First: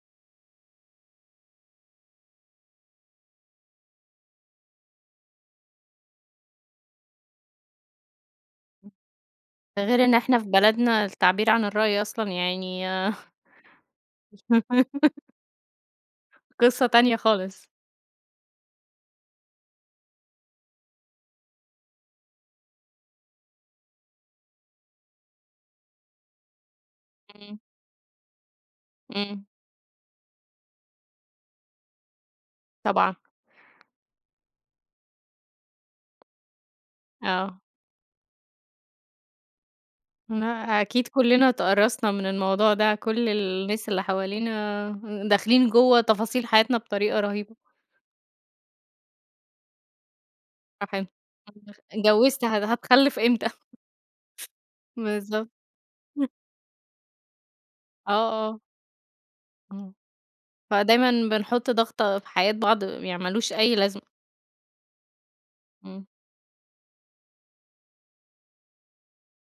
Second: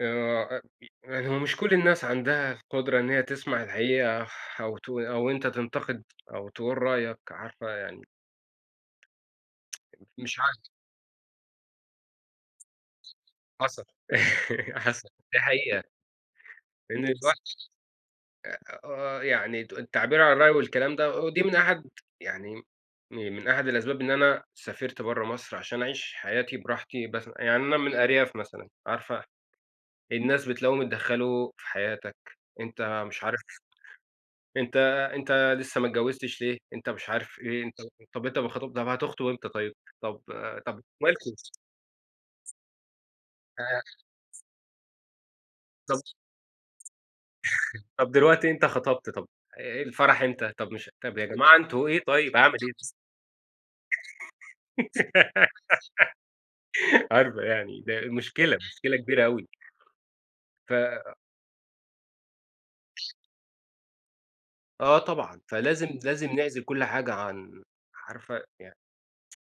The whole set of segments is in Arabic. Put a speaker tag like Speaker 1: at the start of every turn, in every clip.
Speaker 1: آآ أ ف يعني هو مش كُلّ الناس عندها القُدرة إن هي تسمَع الحقيقة أو تو أو أنت تنتقد أو تقول رأيك، عارفة يعني
Speaker 2: ده غَير إن
Speaker 1: م
Speaker 2: إحنا
Speaker 1: مش
Speaker 2: في
Speaker 1: عارف.
Speaker 2: بلدنا التعبير عن الرأي أصلًا يعني
Speaker 1: حصل، حصل، دي حقيقة.
Speaker 2: قصة
Speaker 1: لأن
Speaker 2: تانية
Speaker 1: الواحد
Speaker 2: خالص.
Speaker 1: أ آه يعني تق التعبير عن الرأي والكلام ده، و ودي من أحد يعني، من أحد الأسباب إن أنا سافَرت برّا مصر عشان أعيش حياتي براحتي بس يعني
Speaker 2: امم.
Speaker 1: أنا من الأرياف مثلًا، عارفة
Speaker 2: امم.
Speaker 1: الناس بتلاقيهم اتدخلوا في حياتك أنت
Speaker 2: طبعًا.
Speaker 1: مش عارف، أنت أنت لسه ما اتجَوَّزتش ليه؟ أنت مش عارف
Speaker 2: آه.
Speaker 1: إيه؟ أنت طَب أنت ما خطب طَب هَتخطُب إمتى طَيب؟ طَب
Speaker 2: ما
Speaker 1: آآ، طَب أنتم
Speaker 2: أكيد
Speaker 1: مالكم؟
Speaker 2: كُلّنا اتَقرَصنا من الموضوع ده، كُلّ ال
Speaker 1: أها
Speaker 2: الناس اللي حوالينا ه داخلين
Speaker 1: طَب
Speaker 2: جُوّا تفاصيل حياتنا بطريقة رهيبة.
Speaker 1: طَب دلوقتي أنت خَطَبت طَب، آآ الفرح إمتى؟ طَب مش
Speaker 2: الفرح إمتى
Speaker 1: طَب يا جَماعة
Speaker 2: [unintelligible]
Speaker 1: أنتُم إيه طَيب؟
Speaker 2: اتجَوَّزت،
Speaker 1: أعمل
Speaker 2: هت
Speaker 1: إيه؟
Speaker 2: هَتخَلَّف إمتى؟ بالضبط.
Speaker 1: عارفة يعني، ده
Speaker 2: آه،
Speaker 1: ال مشكلة،
Speaker 2: آه.
Speaker 1: مشكلة كبيرة أوي.
Speaker 2: آه،
Speaker 1: ف
Speaker 2: فدايمًا
Speaker 1: أ
Speaker 2: بنحط ضَغطة في حياة بعض، يعني ما لوش أي لازمة.
Speaker 1: آه طبعًا. فلازم
Speaker 2: امم.
Speaker 1: لازم نعزَل كُلّ حاجة عن عارفة يعني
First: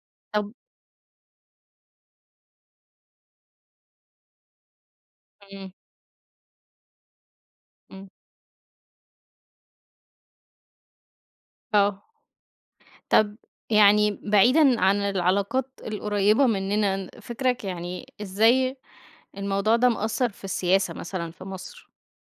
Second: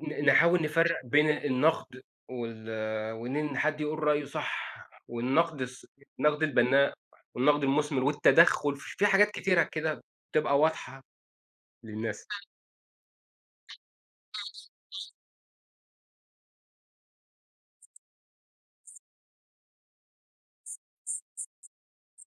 Speaker 1: ن ن
Speaker 2: طَب
Speaker 1: نحاول نفرق بين النقد وال آآ وإن حد يقول رأيُه صح، والنقد
Speaker 2: امم.
Speaker 1: الص النقد البَنّاء والنقد المُثمِر
Speaker 2: امم.
Speaker 1: والتدخل، في حاجات كتيرة كده بتبقى واضحة
Speaker 2: آه.
Speaker 1: للناس.
Speaker 2: طَب يعني بعيدًا عن العلاقات القريبة منّنا، فكرَك يعني إزاي الموضوع ده مأَثَّر في السياسة مثلًا في مصر؟